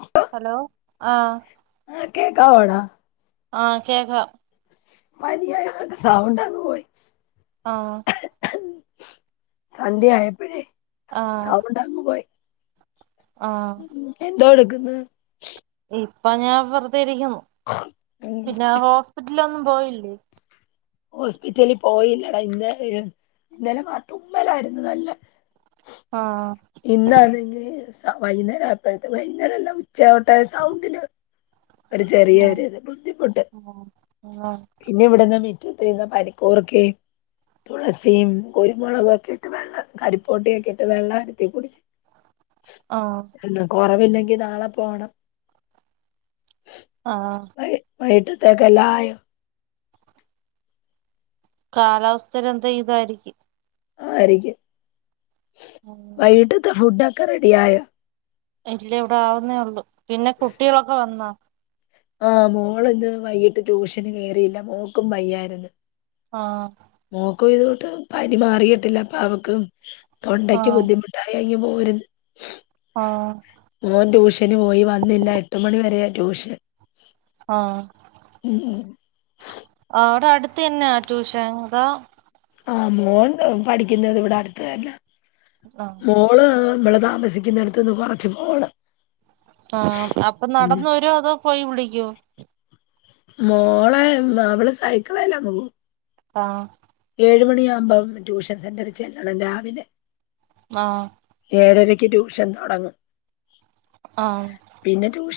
[unintelligible] [unintelligible] [unintelligible] [unintelligible] [unintelligible] [unintelligible] ആഹ് [unintelligible] ആഹ് [unintelligible] [unintelligible] [unintelligible] ഉം [unintelligible] [unintelligible] ആഹ് ഇന്നാനെങ്കി സ് [unintelligible] വൈകുന്നേരായപ്പോഴത്തെ വൈകുന്നേരല്ലാ ഉച്ചയാവട്ടെ സൗണ്ടില് ഒരു ചെറിയൊരിത് ബുദ്ധിമുട്ട് ആഹ് പിന്നെ ഇവിടന്നാ മു റ്റത്ത് നിന്ന പനിക്കൂറക്കയും തുളസിയും കുരുമുളകുവൊക്കെയിട്ട് വെള്ള കരിപ്പോട്ടിയൊക്കെ ഇട്ട് വെള്ളനത്തി കുടിച്ച് ആഹ് എന്ന കുറവില്ലെ ങ്കി നാളെ പോണം ആഹ തെകലായോ കാലാവസ്ഥയിലെന്തോ ഇതായിരിക്കും ആയിരിക്കും [unintelligible] ഉം വൈകട്ടത്തെ ഫുഡക്ക ക്കറെഡിയായ ഇല്ല ഇവിടെ ആവുന്നേ ഉള്ളു പിന്നെ കുട്ടികളൊക്ക വന്നാ ആഹ് മോളിന്ന് വൈകിട്ട് ട്യൂഷന് കേറിയില്ല മോക്കും വയ്യായിരുന്നു ആ മോക്കു ഇതൊട്ട് പനി മാറിയിട്ടില്ല അപ്പ അവക്കും തൊണ്ടക്ക് ആഹ് ബുദ്ധിമുട്ട എനിക്ക് മു ഒരുന്ന് ആഹ് മോൻ ട്യൂഷ ഷന് പോയി വന്നില്ല എട്ടുമണിവരെയാ ട്യൂഷൻ ആ ഉം. അവിടെ അടുത്ത്ന്നെയാ ട്യൂഷൻ അ ആ മോൻ പഠിക്കുന്നത് ഇവിടെ അടുത്ത് തന്നാ ആഹ് മോള് വ്ളതാ സിക്കുന്നടത്തെന്ന് കൊറച്ച് പോണം ആ അപ്പൊ ഉം. നടന്ന് വരോ അതോ പോയി വിളി ക്ക്യോ മോളെ അവള് സൈക്കെളെല്ലാം പോകും ആ ഏഴു മണിയാമ്പോ ട്യൂഷൻ സെന്ററി ചെല്ലണം രാവിലെ ആ ഏഴരയ്ക്ക് ട്യൂഷൻ തൊടങ്ങും ആ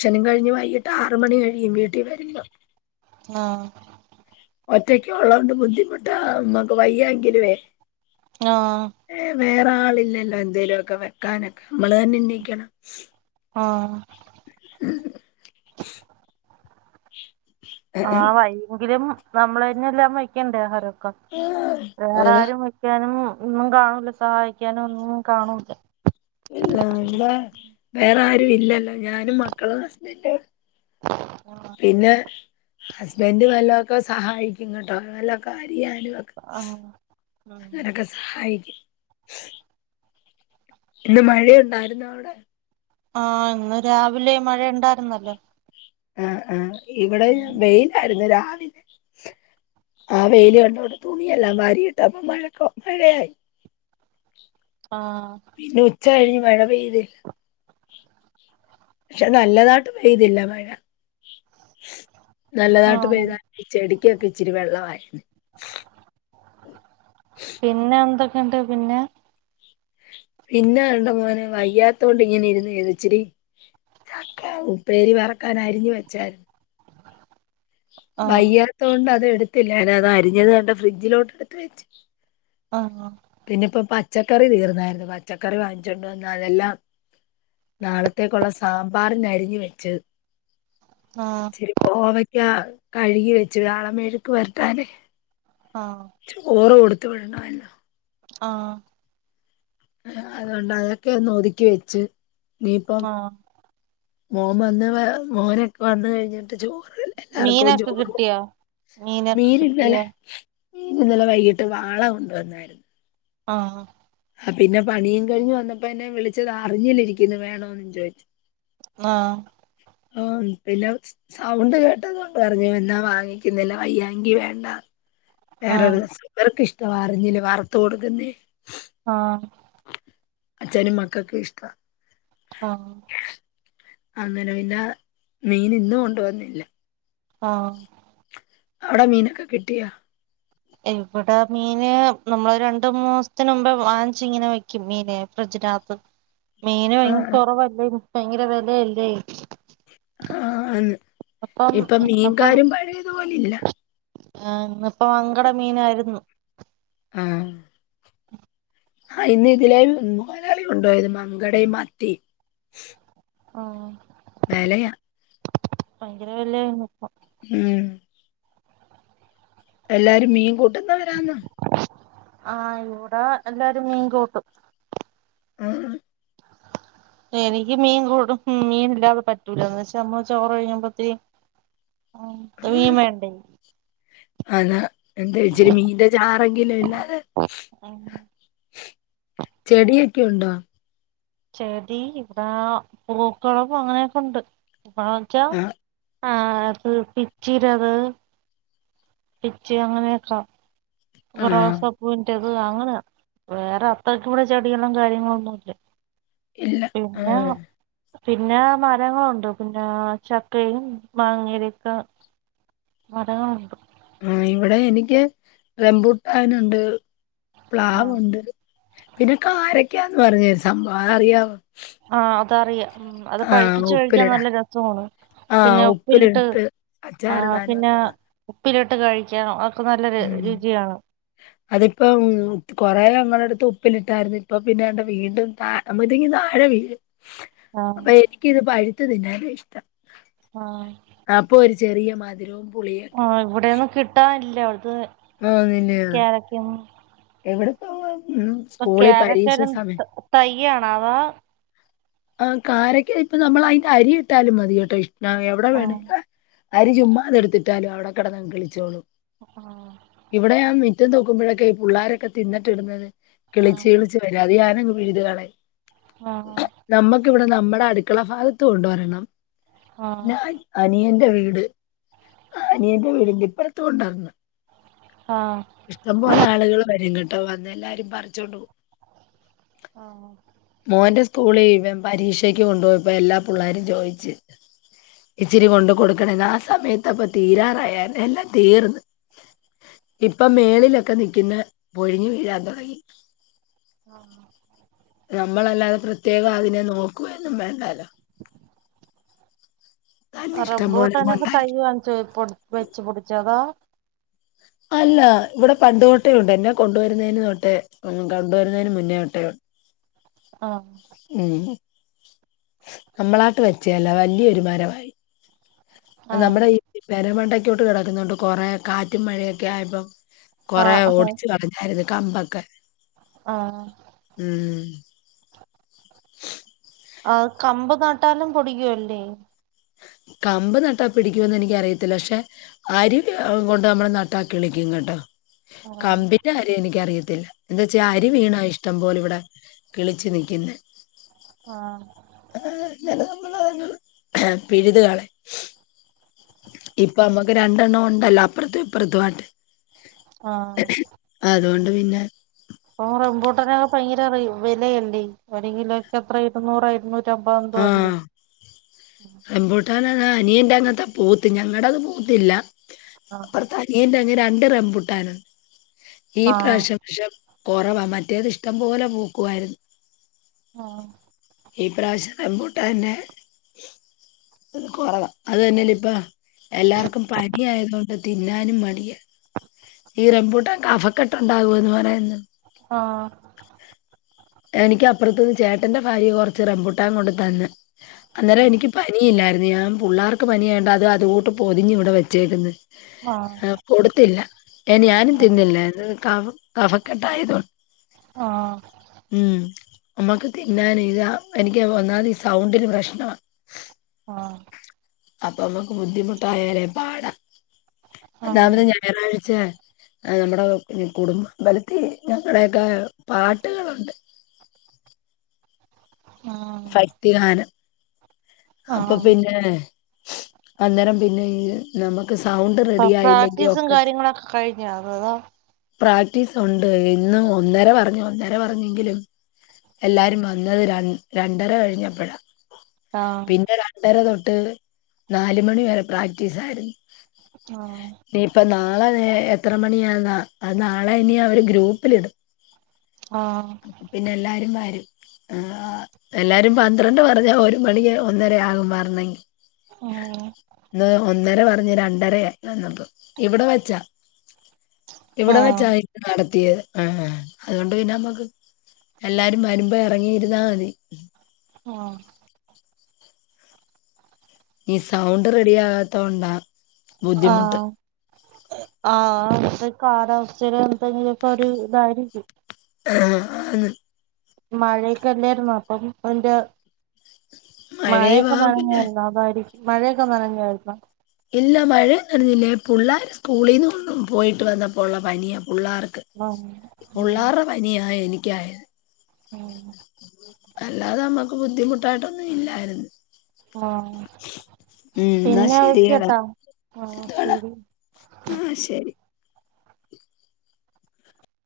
ഷനും കഴിഞ്ഞ് വൈകിട്ട് ആറ് മണി കഴിയും വീട്ടിൽ വരുമ്പോ ആ ഒറ്റയ്ക്ക ഉള്ളോണ്ട് ബുദ്ധിമുട്ടാ മ്മക്ക് വയ്യായിങ്കിലുവേ ആ വേറെ ആളില്ലല്ലോ എന്തേലൊക്കെ വെക്കാനൊക്കെ നമ്മള് തന്നെ ണീക്കണം ആ ഉം ആ ഭയങ്കരം നമ്മളന്നെല്ലാം വയ്ക്കണ്ടേ ഹരം വേറെ അതാ ആരും വയ്ക്കാനും ഒന്നും കാണൂല സഹായിക്കാനൊന്നും കാണൂല ഇല്ല എന്താ വേറെ ആരുും ഇല്ലല്ലോ ഞാനും മക്കളും ഹസ്ബൻഡും പിന്നെ ഹസ്ബൻഡ് വല്ലൊക്കെ സഹായിക്കും കേട്ടോ വല്ലൊക്കെ ചെയ്യാനും ഒക്കെ ആ ഉം. അങ്ങനൊക്കെ സഹായിക്കും [inaudible] ഇന്ന് മഴയുണ്ടായിരുന്നോ അവടെ ആ ഇന്ന് രാവിലെ മഴണ്ടായിരുന്നു ആ ആ ഇവിടെ വെയിലായിരുന്നു ആ വെയില് കണ്ടോണ്ട് തുണിയെല്ലാം വാരിയിട്ട അപ്പൊ മഴക്ക മഴയായി ആ പിന്നെ ഉച്ച കഴിഞ്ഞ് മഴ പെയ്തില്ല പക്ഷെ നല്ലതായിട്ട് പെയ്തില്ല മഴ ആ നല്ലതായിട്ട് പെയ്താ ചെടിക്കൊക്കെ ഇച്ചിരി വെള്ളമായി പിന്നെ എന്തൊ കണ്ട് പിന്നെ പിന്നെ വണ്ട മോനെ വയ്യാത്ത കൊണ്ട് ഇങ്ങനെ ഇരുന്ന് ഇച്ചിരി ചക്ക ഉപ്പേരി വറക്കാൻ അരിഞ്ഞു വെച്ചായിരുന്നു ആ വയ്യാത്ത കൊണ്ട് അത് എടു ത്തില്ല അത് അരിഞ്ഞത് കണ്ട് ഫ്രിഡ്ജിലോട്ട് എടുത്ത് വെച്ചു ആഹ് പിന്നെപ്പം പച്ചക്കറി തീർന്നായിര്ന്നു പച്ചക്കറി വാങ്ങിച്ചോണ്ട് വന്നാ അതെല്ലാം നാളത്തേക്കുള്ള സാമ്പാറിന്നരിഞ് വെച്ച് ആ ചിരിക്കോമ [unintelligible] യാഹ് കഴുകി വെച്ച് വാണം മെഴു ക്ക്‌ പെര്റ്റാന്നെ ആ ചോറ് കൊട് ത്ത് വിടൊണോ ലൊ ആഹ് ആഹ് അതോണ്ട് അതൊക്കെ ഒതുക്കി വെച്ച് നീപം ആ മോൻ വന്ന് മോനൊക്കെ വന്ന് കെഴിഞ്ഞിട്ട് ചോ മീനൊക്കെ കിട്ട്യെ മീനൊക്കെ മീൻ ഇന്നലെ കിട്ടിയാ ഇന്നലെ വൈകീട്ട് വാള കൊണ്ട് വന്നാര്ന്നു ആഹ് ആ ഹ് പിന്നെ പണീം കഴിഞ്ഞ് വന്ന പ്പെന്നെ വിളിച്ചത് അറിഞ്ഞില്ല ഇരിക്കണ് വേണോന്ന് ചോയിച്ച് ആഹ് ആഹ് പിന്നെ സൗണ്ട് കോട്ടതോണ്ട് പറ്ഞ്ഞ് നീയ് എന്താ വാങ്ങിക്കുന്നേ എല്ലാ വയ്യങ്കി വേണ്ടാ ആ വേറൊരുസം വെറ്ക്കിഷ് തുവാ അറിഞ്ഞില്ല വറുത്തു കൊടുക്കുന്നേ ആഹ് അച്ഛനും മക്കക്കും ഇഷ്‌ടവാ ആഹ് അങ്ങനപിന്ന മീന് ഇന്ന് കൊണ്ടുവന്നില്ല ആ അവിട മീനൊക്ക കിട്ടിയ ഇവിട മീന് നമ്മള് രണ്ട് മൂന്നുസ്ടിനു മുന്നേ വാങ്ങ്ച്ചിങ്ങനെ വെയ്ക്കും മീന് ഫ്രിഡ്ജിനാത്തു മീന് ഭയ് ആഹ് കൊറവല്ലേ ഭങ്കര വെലയല്ലേ ആന്ന് അപ്പം ഇപ്പം ഇന്നപ്പം മീൻകാരും പയേതു പോലെ ഇല്ല ആഹ് ഇന്നിപ്പം വങ്കട മീനാരുന്നു ആഹ് ഹാ ഇന്നിതിലെ മൊയ്ലാളി കൊണ്ടോയത് മങ്കടേം മത്തിം. ഓ വെലയാ ഭൈങ്കര വെലയാണിപ്പം. ഉം എല്ലാരും മീൻ കൂ ട്ടുന്നവരാന്നോ? ആ ഇവ്ട എല്ലാരും മീൻ കൂട്ടും [unintelligible] എനിക്ക് മീൻ കൂട്ടും. മീനില്ലാതെ പറ്റൂലാന്നുവച്ചാ. നമ്മള് ചോറയിഞ്ഞമ്പത്തേനും ത്ത് മീൻ വേണ്ടേ. അതാ എന്തേച്ചിരി മീനിന്റെ ചാറെങ്കിലുയില്ലാതെ- ചെടിയൊക്കെയുണ്ടോ? ചെടീ ഇവിടാ പൂക്കള് അങ്ങനക്കെ ഉണ്ട്- [unintelligible] ആഹ് ആ പ്‌ പിച്ചീരവ്- പിച്ചി അങ്ങനെയക്ക- ഇപ്പ ആഹ് റോസാ പൂന്റെത്- പൂ അങ്ങന വേറെ അത്രക്കുവിട ചെടികളും കാര്യങ്ങളൊന്നും ഇല്ലേ- ഇല്ല ആഹ് - പിന്നാ മരങ്ങളൊണ്ട് പിന്നാ ചക്കയും മങ്ങേടക്കെ മരങ്ങളൊണ്ട്. - മ് ഇവിടെ എനിക്ക് റൂംബൂട്ടാനൊണ്ട് - ആ പ്ലാവോണ്ട് പിന്നെ കാരക് ക്കാന്നു പറഞ്ഞെഒരു സംഭം അതറിയാവോ? ആ അതറിയാം അത് ആഹ് പഴുപ്പിച്ച് കഴിക്കാൻ ഉപ്പിലിടാൻ നല്ലരസവാണ് പിന്നെ ആഹ് ഉപ്പിലിട്ടത് ഉപ്പിലിട്ട് ആ അച്ചാറിടാനും പിന്നെ ഒക്കെ ഉപ്പിലിട്ട് കഴിക്കാനോ ആർ ഉം അതിപ്പം കൊറേ ഞങ്ങടടുത് ഉപ്പിലിട്ടായിരുന്നു ഇപ്പപിന്നെ ആണ്ടേ വീണ്ടും താ അപ്പത്തേക്കും താഴെ വീഴും. ആ പ്പ എനിക്കൊരു പഴ് ത്ത്തിന്നാനാ ഇഷ്ട്ടം ആഹ് ചെറിയ മധുരോം ആ ഇവിടെയോന്നും കിട്ടാനിൽ [unintelligible] [unintelligible] കാരക്കയൊന്നും എവിടെ പോവാ? കാരക്കേടെ തയ്യാണോ? അവാ ആ കാരക്ക നമ്മളിപ്പയിന്റെ അരി ഇട്ടാലും മതീയട്ടൊ ആ [unintelligible] അരി ചുമ്മാതെടുത്തിട്ടാലും അവടെ കെടന്നങ് കിളിച്ചോളും. ഇവടെ ഞാൻ മിറ്റ് മുറ്റം തൂക്കുമ്പഴക്കെ ഈ പിള്ളേരൊക്കെ തിന്നിട്ടിടുന്നത് ആ കിളിച്ച് കിളിച്ച് വരും അത്ഞാൻ പിഴിതുകളയും. ആ നമ്മക്കിവിടെ നമ്മടെ അടുക്കള ഭാ ഗത്തും ഉണ്ട് ഒരെണ്ണം. ആഹ് ഞാൻ അനിയന്റെ വീട്ട് അനിയന്റെ വീടിന്റെ ഇപ്രത്തും ഉണ്ടൊന്ന്‌. ആഹ് ഇഷ്ടംപോലെ ആളുകള് വരും കെട്ട് വന്നെല്ലാരും പറിച്ചോണ്ടോവും. ആ ആ മോന്റെ സ്കൂളി ഇവൻ പരീക്ഷക്ക് കൊണ്ടോയപ്പോ എല്ലാപുള്ളേരും ചോയിച്ച് ഇച്ചിരി കൊണ്ടകൊടുക്കണെന്നു ആ സമയത്ത് അപ്പോ എല്ലാം തീരാറായായിരുന്നു എല്ലാം തീർന്ന് ഇപ്പം മേളിലൊക്കെ നിക്കുന്നെ പൊഴിഞ്ഞ് വീഴാൻ തൊടങ്ങി. ആ ആ നമ്മളല്ലാതെ പ്രത്യേകം അതിനെ നോക്കുക ഒന്നും വേണ്ടാലോ റംബൂട്ടാനൊക്കെ കൊണ്ടായി തൈ വാങ്ങിച്ച് വെച്ച് പിടിച്ചതോ ഇല്ല ഇവിടെ പണ്ട് തൊട്ടേ ഉണ്ട് എന്നെ കൊണ്ടുവരുന്നതിന് തൊട്ടെ കൊണ്ടുവരുന്നതിന് മുന്നേ തൊട്ടേ ആ ഉം നമ്മളാട്ട് വെച്ചയല്ല വലിയൊരു മരമായി ആഹ് നമ്മുടെ ഈ പെര മണ്ടയ്ക്കോട്ട് കിടക്കുന്നോണ്ട് കുറെ കാറ്റും മഴയൊക്കെ ആയപ്പം കൊറെ ആഹ് ഓടിച്ച് കളഞ്ഞായിരുന്നു കമ്പൊക്കെ ആഹ് ഉം ആ കമ്പ് നട്ടാലും പൊടിക്കുവല്ലേ കമ്പ് നട്ടാ പിടിക്കുമെന്ന് എനിക്ക് അറിയത്തില്ല പക്ഷെ അരി കൊണ്ട് നമ്മള് നട്ടാ കിളിക്കും കേട്ടോ ആഹ് കമ്പിൻ്റെ കാര്യം എനിക്കറിയത്തില്ല ഇല്ല എന്ത് വച്ചാ അരി വീണാ ഇഷ്ടം പോലെ ഇവിട് ആഹ് കിളിച്ചു നിക്കുന്നെ ആഹ് പിഴ്തുകളയും ഇപ്പ നമ്മക്ക് രണ്ടെണ്ണം ഒണ്ടല്ലോ അപ്പുറത്തും ഇപ്പുറത്തുമായിട്ട് ആഹ് അതുകൊണ്ട് പിന്നെ ഇപ്പ റമ്പൂട്ടനൊക്കെ ഭയങ്കര റെയ് വിലയല്ലേ ഒരു കിലൊയ്ക്ക് എത്രയാ ഇരുന്നൂറോ ഇരുന്നൂ റ്റമ്പതോ എന്തോ അല്ലേ റമ്പൂട്ടാൻ അതാ അനിയന്റെ അങ്ങത്തെ പൂത്ത് ഞങ്ങടത് പൂത്തില്ല ആഹ് അപ്പറത്ത് അനിയൻ്റെ അങ്ങ് രണ്ട് റംമ്പുട്ടാനും ഈ ആഹ് പ്രാവശ്യം [unintelligible] കൊറവാ മറ്റേത് ഇഷ്ടം പോലെ പൂക്കുവായിരുന്നു ആഹ് ഈ പ്രാവശ്യം റംമ്പൂട്ടൻ്റെ കൊറവാ അത് തന്നെയല്ല ഇപ്പൊ എല്ലാർക്കും പനി ആയതു കൊണ്ട് തിന്നാനും മടിയാ ഈ റംമ്പൂട്ടൻ കഫക്കെട്ട് ഒണ്ടാകുമെന്ന് പറയുന്നു അ ആ എനിക്ക് അപ്പർത്ത്ന്ന് ചേട്ടന്റെ ഭാര്യ കൊർച്ച് റംമ്പുട്ടാൻ കൊണ്ട് തന്ന് അന്നേരം എനിക്ക് പനിയില്ലായി ഞാൻ പുള്ളാർക്ക് പനിയായോണ്ട് അത് അതുകൂട്ട് പൊതിഞ്ഞ് ഇവിടെ വെച്ചേക്ക്ന്ന് ആഹ് ആ കൊടുത്തില്ല ഞാനും ആഹ് തിന്നില്ലാരുന്ന്‌ കഫ് കഫകെട്ടായത് കൊണ്ട് ആഹ് ഉം നമ്മക്ക് തിന്നാനെ അ എനിക്ക് ഒന്നാമത് ഈ സൗണ്ടിന് പ്രശ്നമുണ്ട് ഉം അപ്പമ്മക്ക് ബുദ്ധിമുട്ടയാലേ പാട ആഹ് ഒന്നാമത്തെ ഞാറ പച്ചേ നമ്മുടെ കുടുംബബലത്തി ഞങ്ങടെയൊക്കെ പാട്ടുകളുണ്ട് ആഹ് ഭക്തിഗാനം അപ്പൊ ആഹ് പിന്നെ അന്നേരം പിന്നെ ഈ നമുക്ക് സൗണ്ട് ഇപ്പൊ റെഡി ആയില്ലെങ്കി പ്രാക്ടീസും ഒക്കത്തി കാര്യങ്ങളൊക്കെ കഴിഞ്ഞ അതാണ് പ്രാക്ടീസ് ഉണ്ട് ഇന്ന് ഒന്നര പറഞ്ഞു ഒന്നര പറഞ്ഞെങ്കിലും എല്ലാരും വന്നത് ര രണ്ടര കഴിഞ്ഞപ്പോഴാ ആഹ് പിന്നെ രണ്ടര തൊ ട്ട് നാലുമണി വരെ പ്രാക്ടീസ് ആയിരുന്നു ആ ഇനിയിപ്പ നാളെ എത്ര മണിയാന്ന അത് നാളെ ഇനി അവര് ഗ്രൂപ്പിലിടും അപ്പ പിന്നെ എല്ലാരും വരും ആ എല്ലാരും പന്ത്രണ്ട് പറഞ്ഞാ ഒരു മണി ആ ഒന്നര ആകും വരണേങ്കി ആഹ് ഇന്ന് ഒന്നര പ പറഞ്ഞു രണ്ടര വന്നപ്പ ഇവിടെ വെച്ചാ ഇവിടെ ആഹ് വെച്ചായിത് നട തിയത് അതുകൊണ്ട് പിന്നെ നമ്മക്ക് എല്ലാരും വരുമ്പ എറങ്ങിയിരുന്നാ മതി ആ ഈ സൗണ്ട് റെഡി ആകത്ത കൊണ്ടാ ബുദ്ധിമുട്ട് ആ അത്തെ കാലാവസ്ഥയില എന്തങ്കിലു ഒക്കെ ഒരു ഇതായിരിക്കും ആ അന്ന് മഴയൊക്കല്ലായിരുന്നു അപ്പം അതിന്റാ മഴയൊക്കെ മഴയുവാ പിന്നെ പറഞ്ഞഅതായിരിക്കും മഴയൊക്കെ നനഞ്ഞാരുന്ന ഇല്ല മഴെന്നും നനഞ്ഞില്ല ഈപുള്ളാര് സ്കൂളിന്ന് വന്ന പോയിട്ട് വന്നപ്പോള്ള പനിയാ പുള്ളാർക്ക് ആഹ് ഉം പുള്ളാർട പനിയാ എനിക്ക്. [unintelligible] ഉം അല്ലാതെ അമ്മ ക്ക് ബുദ്ധിമുട്ടായിട്ടൊന്നും ഇല്ലായിരുന്നു. ആഹ് ഉം എന്നാ പിന്നെ ശരിയടാ വയ്ക്കാട്ടെ ആഹ് ശരി. ആ ശരി.